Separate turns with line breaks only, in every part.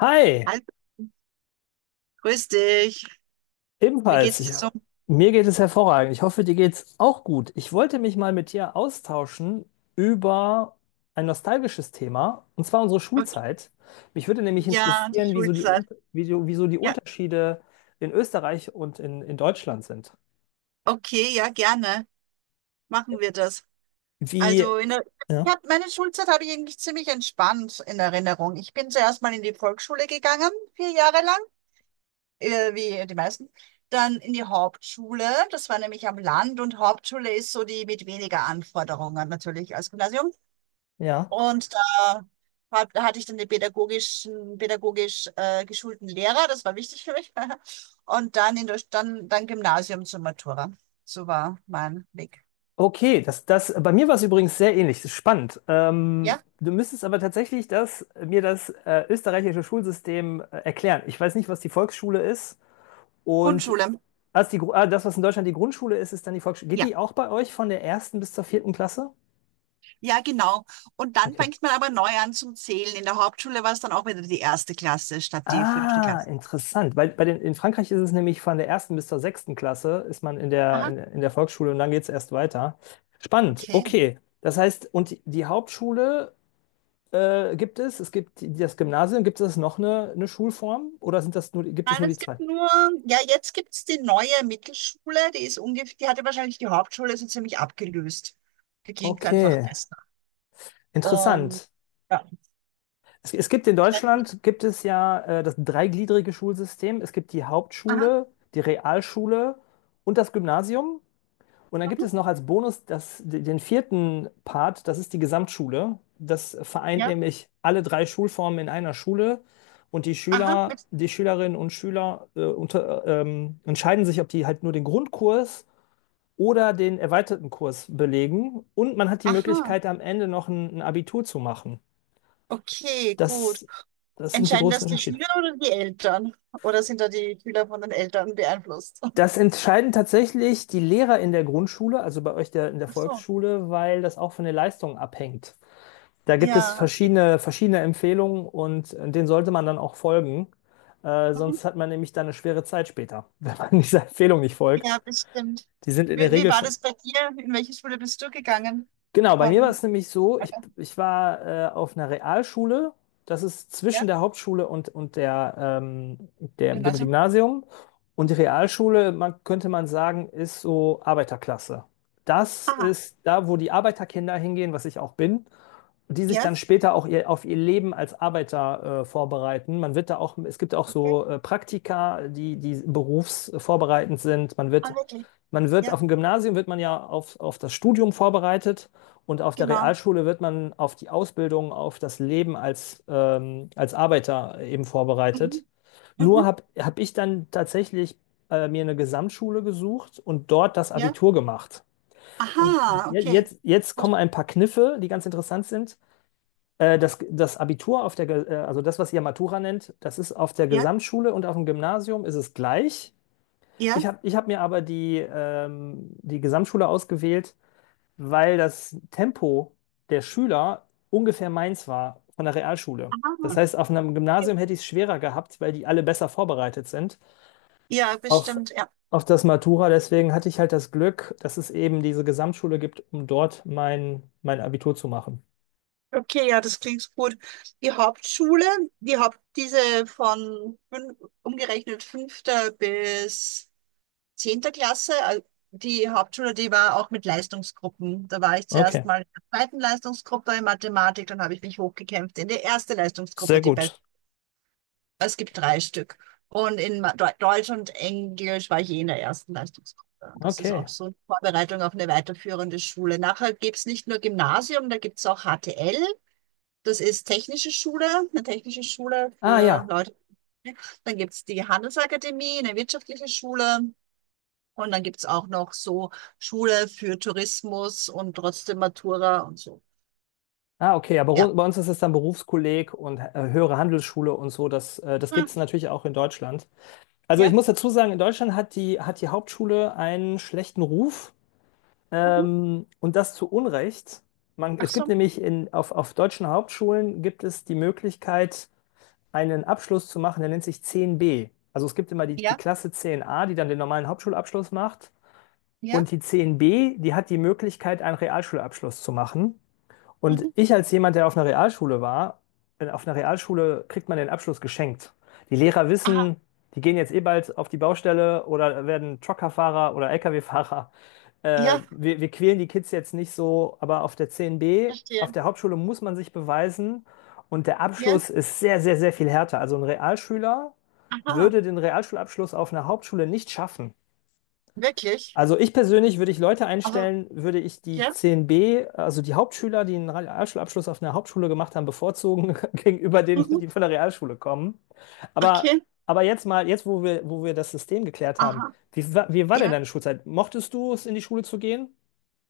Hi,
Hallo, grüß dich. Wie
ebenfalls.
geht's dir so?
Mir geht es hervorragend. Ich hoffe, dir geht's auch gut. Ich wollte mich mal mit dir austauschen über ein nostalgisches Thema, und zwar unsere
Okay.
Schulzeit. Mich würde nämlich
Ja, die
interessieren,
Schulzeit.
Wie so die
Ja,
Unterschiede in Österreich und in Deutschland sind.
okay, ja, gerne. Machen wir das.
Wie,
Also in der, ich
ja,
hab, meine Schulzeit habe ich eigentlich ziemlich entspannt in Erinnerung. Ich bin zuerst mal in die Volksschule gegangen, vier Jahre lang, wie die meisten. Dann in die Hauptschule. Das war nämlich am Land und Hauptschule ist so die mit weniger Anforderungen natürlich als Gymnasium.
ja.
Und da hatte ich dann den pädagogisch geschulten Lehrer, das war wichtig für mich. Und dann dann Gymnasium zur Matura. So war mein Weg.
Okay, das, bei mir war es übrigens sehr ähnlich. Das ist spannend.
Ja,
Du müsstest aber tatsächlich mir das österreichische Schulsystem erklären. Ich weiß nicht, was die Volksschule ist. Und
Grundschule.
als das, was in Deutschland die Grundschule ist, ist dann die Volksschule. Geht
Ja,
die auch bei euch von der ersten bis zur vierten Klasse?
ja, genau. Und dann
Okay.
fängt man aber neu an zum Zählen. In der Hauptschule war es dann auch wieder die erste Klasse statt die fünfte
Ah,
Klasse.
interessant. Weil in Frankreich ist es nämlich von der ersten bis zur sechsten Klasse, ist man in der,
Aha,
in, in der Volksschule und dann geht es erst weiter. Spannend,
okay.
okay. Das heißt, und die Hauptschule gibt es, es gibt das Gymnasium, gibt es noch eine Schulform oder sind das nur, gibt es
Nein,
nur die zwei?
ja, jetzt gibt's die neue Mittelschule, die ist ungefähr, die hatte wahrscheinlich die Hauptschule so ziemlich abgelöst. Die klingt einfach
Okay,
besser. Und
interessant.
ja,
Es gibt in
ich weiß nicht.
Deutschland, gibt es ja das dreigliedrige Schulsystem. Es gibt die
Aha,
Hauptschule, die Realschule und das Gymnasium. Und dann gibt
mhm,
es noch als Bonus den vierten Part, das ist die Gesamtschule. Das vereint
ja.
nämlich alle drei Schulformen in einer Schule. Und
Aha,
Die Schülerinnen und Schüler entscheiden sich, ob die halt nur den Grundkurs oder den erweiterten Kurs belegen. Und man hat die
aha.
Möglichkeit, am Ende noch ein Abitur zu machen.
Okay, gut.
Das, das sind die
Entscheiden
großen
das die
Unterschiede.
Schüler oder die Eltern? Oder sind da die Schüler von den Eltern beeinflusst?
Das entscheiden tatsächlich die Lehrer in der Grundschule, also bei euch in der
Ach so.
Volksschule, weil das auch von der Leistung abhängt. Da gibt es
Ja, okay.
verschiedene Empfehlungen und denen sollte man dann auch folgen.
Mhm.
Sonst hat man nämlich dann eine schwere Zeit später, wenn man dieser Empfehlung nicht folgt.
Ja, bestimmt.
Die sind in
Wie,
der
wie
Regel
war
schon.
das bei dir? In welche Schule bist du gegangen?
Genau, bei mir war es
Von
nämlich so,
Alter.
ich war auf einer Realschule, das ist zwischen
Ja,
der Hauptschule und ähm, dem
Gymnasium.
Gymnasium. Und die
Mhm.
Realschule, könnte man sagen, ist so Arbeiterklasse. Das
Aha,
ist da, wo die Arbeiterkinder hingehen, was ich auch bin, die sich
ja,
dann später auch auf ihr Leben als Arbeiter vorbereiten. Man wird da auch, es gibt auch
okay.
so Praktika, die berufsvorbereitend sind. Man wird,
Ah, wirklich.
man wird
Ja,
auf dem Gymnasium wird man ja auf das Studium vorbereitet. Und auf der
genau.
Realschule wird man auf die Ausbildung, auf das Leben als, als Arbeiter eben vorbereitet.
Mhm.
Nur
Mhm.
hab ich dann tatsächlich mir eine Gesamtschule gesucht und dort das
Ja.
Abitur gemacht. Und
Aha,
je-
okay.
jetzt, jetzt
Gut.
kommen ein paar Kniffe, die ganz interessant sind. Das Abitur auf der, also das, was ihr Matura nennt, das ist auf der
Ja,
Gesamtschule und auf dem Gymnasium ist es gleich.
ja.
Ich hab mir aber die Gesamtschule ausgewählt, weil das Tempo der Schüler ungefähr meins war von der Realschule. Das
Aha,
heißt, auf einem
okay.
Gymnasium hätte ich es schwerer gehabt, weil die alle besser vorbereitet sind
Ja,
auf,
bestimmt, ja.
auf das Matura. Deswegen hatte ich halt das Glück, dass es eben diese Gesamtschule gibt, um dort mein Abitur zu machen.
Okay, ja, das klingt gut. Die Hauptschule, die Haupt, diese von fün- umgerechnet fünfter bis zehnter Klasse, die Hauptschule, die war auch mit Leistungsgruppen. Da war ich zuerst
Okay,
mal in der zweiten Leistungsgruppe in Mathematik, dann habe ich mich hochgekämpft in die erste
sehr
Leistungsgruppe, die best
gut.
es gibt drei Stück. Und in Deutsch und Englisch war ich je in der ersten Leistungsgruppe. Und das ist
Okay.
auch so eine Vorbereitung auf eine weiterführende Schule. Nachher gibt's nicht nur Gymnasium, da gibt's auch HTL. Das ist technische Schule, eine technische Schule
Ah
für
ja.
Leute. Dann gibt's die Handelsakademie, eine wirtschaftliche Schule. Und dann gibt's auch noch so Schule für Tourismus und trotzdem Matura und so.
Ah, okay,
Ja.
bei uns ist es dann Berufskolleg und höhere Handelsschule und so. Das gibt
Hm,
es natürlich auch in Deutschland. Also ich
ja.
muss dazu sagen, in Deutschland hat hat die Hauptschule einen schlechten Ruf.
Mhm.
Und das zu Unrecht.
Ach
Es gibt
so.
nämlich auf deutschen Hauptschulen gibt es die Möglichkeit, einen Abschluss zu machen, der nennt sich zehn b. Also es gibt immer die
Ja.
Klasse zehn a, die dann den normalen Hauptschulabschluss macht.
Ja.
Und die zehn b, die hat die Möglichkeit, einen Realschulabschluss zu machen. Und
Mhm.
ich als jemand, der auf einer Realschule war, auf einer Realschule kriegt man den Abschluss geschenkt. Die Lehrer
Aha.
wissen, die gehen jetzt eh bald auf die Baustelle oder werden Truckerfahrer oder Lkw-Fahrer,
Ja.
wir quälen die Kids jetzt nicht so, aber auf der C N B, auf
Verstehe.
der Hauptschule muss man sich beweisen und der
Ja.
Abschluss ist sehr, sehr viel härter. Also ein Realschüler
Aha.
würde den Realschulabschluss auf einer Hauptschule nicht schaffen.
Wirklich.
Also ich persönlich, würde ich Leute
Aha.
einstellen, würde ich die
Ja.
C N B, also die Hauptschüler, die einen Realschulabschluss auf einer Hauptschule gemacht haben, bevorzugen gegenüber denen,
Mhm.
die von der Realschule kommen. Aber,
Okay.
aber jetzt mal, jetzt wo wo wir das System geklärt haben,
Aha.
wie war denn
Ja.
deine Schulzeit? Mochtest du es, in die Schule zu gehen?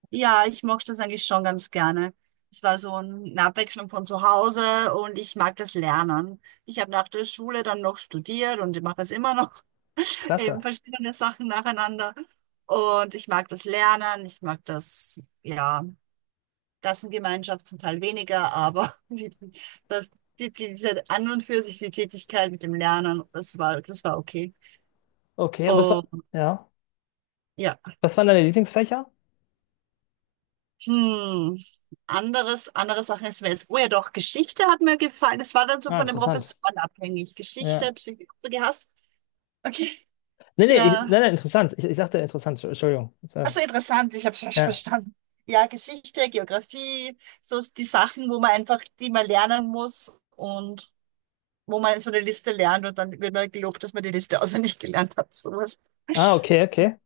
Ja, ich mag das eigentlich schon ganz gerne. Es war so eine Abwechslung von zu Hause und ich mag das Lernen. Ich habe nach der Schule dann noch studiert und ich mache es immer noch, eben
Klasse.
verschiedene Sachen nacheinander. Und ich mag das Lernen, ich mag das, ja, Klassengemeinschaft zum Teil weniger, aber das, diese an und für sich die Tätigkeit mit dem Lernen, das war okay.
Okay, und
Und
ja,
ja.
was waren deine Lieblingsfächer?
Hm, andere Sachen ist mir jetzt. Oh ja, doch, Geschichte hat mir gefallen. Das war dann so
Ah,
von den
interessant.
Professoren abhängig. Geschichte,
Ja.
Psychologie, hast du gehasst? Okay,
Nee, nee, ich,
ja.
nee, nee, interessant. Ich sagte interessant, Entschuldigung.
Also interessant, ich habe es falsch
Ja.
verstanden. Ja, Geschichte, Geografie, so ist die Sachen, wo man einfach, die man lernen muss und wo man so eine Liste lernt und dann wird man gelobt, dass man die Liste auswendig gelernt hat. Sowas.
Ah, okay, okay.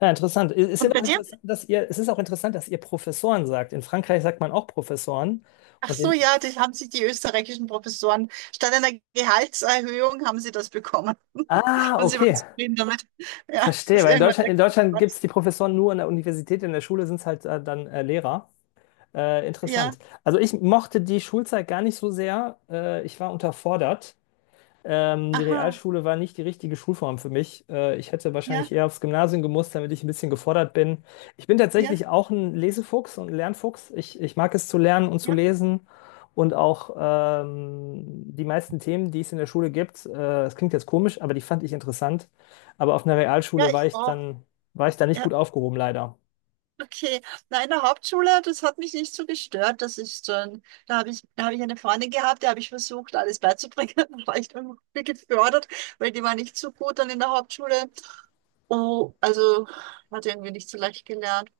Ja, interessant.
Und bei dir?
Es ist auch interessant, dass ihr Professoren sagt. In Frankreich sagt man auch Professoren.
Ach
Und
so,
in,
ja, das haben sich die österreichischen Professoren statt einer Gehaltserhöhung haben sie das bekommen.
ah,
Und sie waren
okay.
zufrieden damit. Ja,
Verstehe,
dass
weil
irgendwann der
In
Krieg
Deutschland gibt es
raus.
die Professoren nur an der Universität, in der Schule sind es halt dann Lehrer.
Ja,
Interessant. Also ich mochte die Schulzeit gar nicht so sehr. Ich war unterfordert. Die
aha,
Realschule war nicht die richtige Schulform für mich. Ich hätte wahrscheinlich
ja,
eher aufs Gymnasium gemusst, damit ich ein bisschen gefordert bin. Ich bin
ja,
tatsächlich auch ein Lesefuchs und ein Lernfuchs. Ich mag es zu lernen und zu
ja,
lesen und auch die meisten Themen, die es in der Schule gibt, das klingt jetzt komisch, aber die fand ich interessant. Aber auf einer
ja,
Realschule
ich auch.
war ich da nicht
Ja,
gut aufgehoben, leider.
okay. Na, in der Hauptschule, das hat mich nicht so gestört. Das ist schon, da habe ich eine Freundin gehabt, der habe ich versucht, alles beizubringen. Da war ich dann gefördert, weil die war nicht so gut dann in der Hauptschule. Oh, also hat irgendwie nicht so leicht gelernt.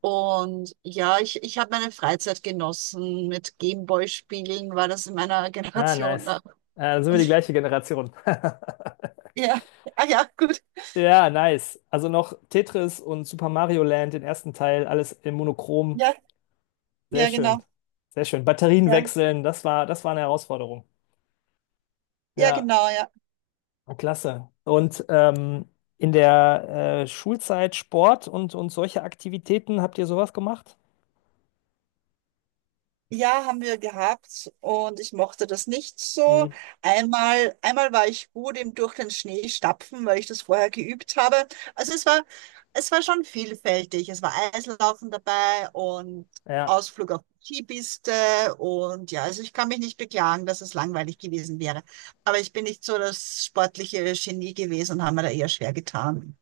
Und ja, ich habe meine Freizeit genossen mit Gameboy-Spielen, war das in meiner
Ah,
Generation
nice.
da.
Dann sind wir die gleiche Generation.
Ja, ah, ja, gut.
Ja, nice. Also noch Tetris und Super Mario Land, den ersten Teil, alles in Monochrom.
Ja,
Sehr
ja, genau.
schön. Sehr schön. Batterien
Ja,
wechseln, das war eine Herausforderung.
ja,
Ja,
genau, ja.
klasse. Und in der Schulzeit Sport und solche Aktivitäten, habt ihr sowas gemacht?
Ja, haben wir gehabt und ich mochte das nicht so.
Mhm.
Einmal war ich gut im durch den Schnee stapfen, weil ich das vorher geübt habe. Also es war schon vielfältig. Es war Eislaufen dabei und
Ja.
Ausflug auf die Skipiste und ja, also ich kann mich nicht beklagen, dass es langweilig gewesen wäre. Aber ich bin nicht so das sportliche Genie gewesen und habe mir da eher schwer getan.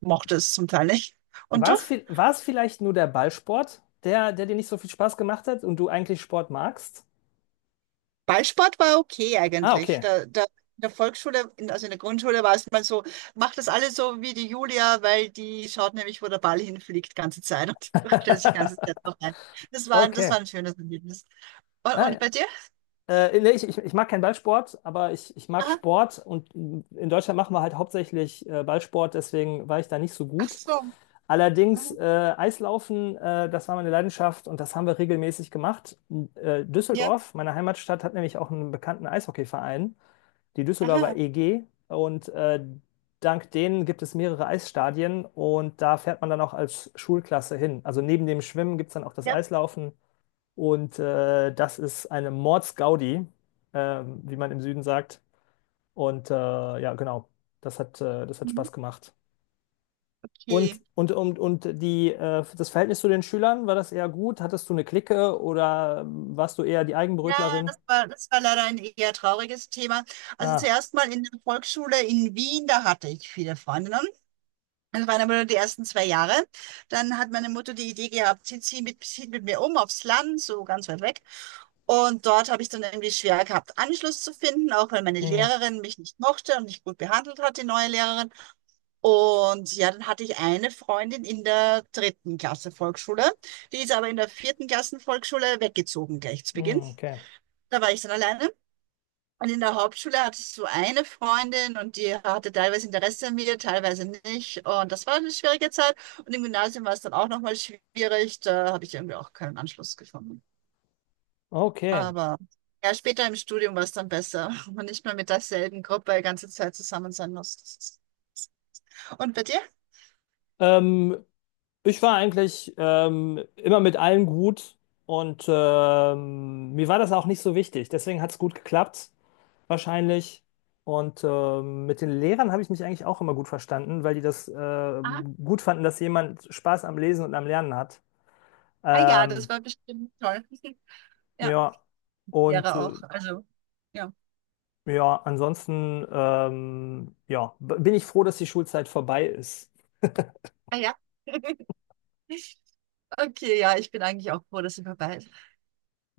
Mochte es zum Teil nicht. Und du?
War es vielleicht nur der Ballsport, der dir nicht so viel Spaß gemacht hat und du eigentlich Sport magst?
Ballsport war okay
Ah,
eigentlich.
okay.
In der Volksschule, also in der Grundschule war es mal so, macht das alles so wie die Julia, weil die schaut nämlich, wo der Ball hinfliegt, ganze Zeit und stellt sich die ganze Zeit noch ein. Das war
Okay.
ein schönes Erlebnis. Und,
Ah,
und
ja.
bei dir?
Nee, ich mag keinen Ballsport, aber ich mag
Aha.
Sport und in Deutschland machen wir halt hauptsächlich Ballsport, deswegen war ich da nicht so
Ach
gut.
so.
Allerdings
Mhm.
Eislaufen, das war meine Leidenschaft und das haben wir regelmäßig gemacht.
Ja.
Düsseldorf, meine Heimatstadt, hat nämlich auch einen bekannten Eishockeyverein, die Düsseldorfer
Aha.
EG, und dank denen gibt es mehrere Eisstadien und da fährt man dann auch als Schulklasse hin. Also neben dem Schwimmen gibt es dann auch das
Ja.
Eislaufen. Und das ist eine Mordsgaudi, wie man im Süden sagt. Und ja, genau, das hat
Mhm.
Spaß gemacht.
Okay.
Und, das Verhältnis zu den Schülern, war das eher gut? Hattest du eine Clique oder warst du eher die
Ja,
Eigenbrötlerin?
das war leider ein eher trauriges Thema. Also
Ah,
zuerst mal in der Volksschule in Wien, da hatte ich viele Freundinnen. Das waren aber nur die ersten 2 Jahre. Dann hat meine Mutter die Idee gehabt, sie zieht sie mit, zieht mit mir um aufs Land, so ganz weit weg. Und dort habe ich dann irgendwie schwer gehabt, Anschluss zu finden, auch weil meine
mm,
Lehrerin mich nicht mochte und nicht gut behandelt hat, die neue Lehrerin. Und ja, dann hatte ich eine Freundin in der dritten Klasse Volksschule. Die ist aber in der vierten Klassen Volksschule weggezogen gleich zu Beginn.
mm, okay.
Da war ich dann alleine. Und in der Hauptschule hattest du eine Freundin und die hatte teilweise Interesse an mir, teilweise nicht. Und das war eine schwierige Zeit. Und im Gymnasium war es dann auch nochmal schwierig. Da habe ich irgendwie auch keinen Anschluss gefunden.
Okay.
Aber ja, später im Studium war es dann besser, wenn man nicht mehr mit derselben Gruppe die ganze Zeit zusammen sein muss. Das ist- Und bei dir?
Ähm, Ich war eigentlich immer mit allen gut und mir war das auch nicht so wichtig. Deswegen hat es gut geklappt, wahrscheinlich. Und mit den Lehrern habe ich mich eigentlich auch immer gut verstanden, weil die das
Ah,
gut fanden, dass jemand Spaß am Lesen und am Lernen hat.
ah ja,
Ähm,
das war bestimmt toll. Ja,
ja, und
wäre
äh,
auch. Also, ja.
ja, ansonsten bin ich froh, dass die Schulzeit vorbei ist.
Ah ja. Okay, ja, ich bin eigentlich auch froh, dass sie vorbei ist.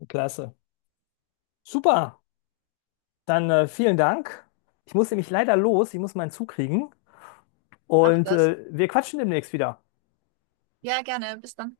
Klasse. Super, dann vielen Dank. Ich muss nämlich leider los, ich muss meinen Zug kriegen
Mach
und
das.
wir quatschen demnächst wieder.
Ja, gerne. Bis dann.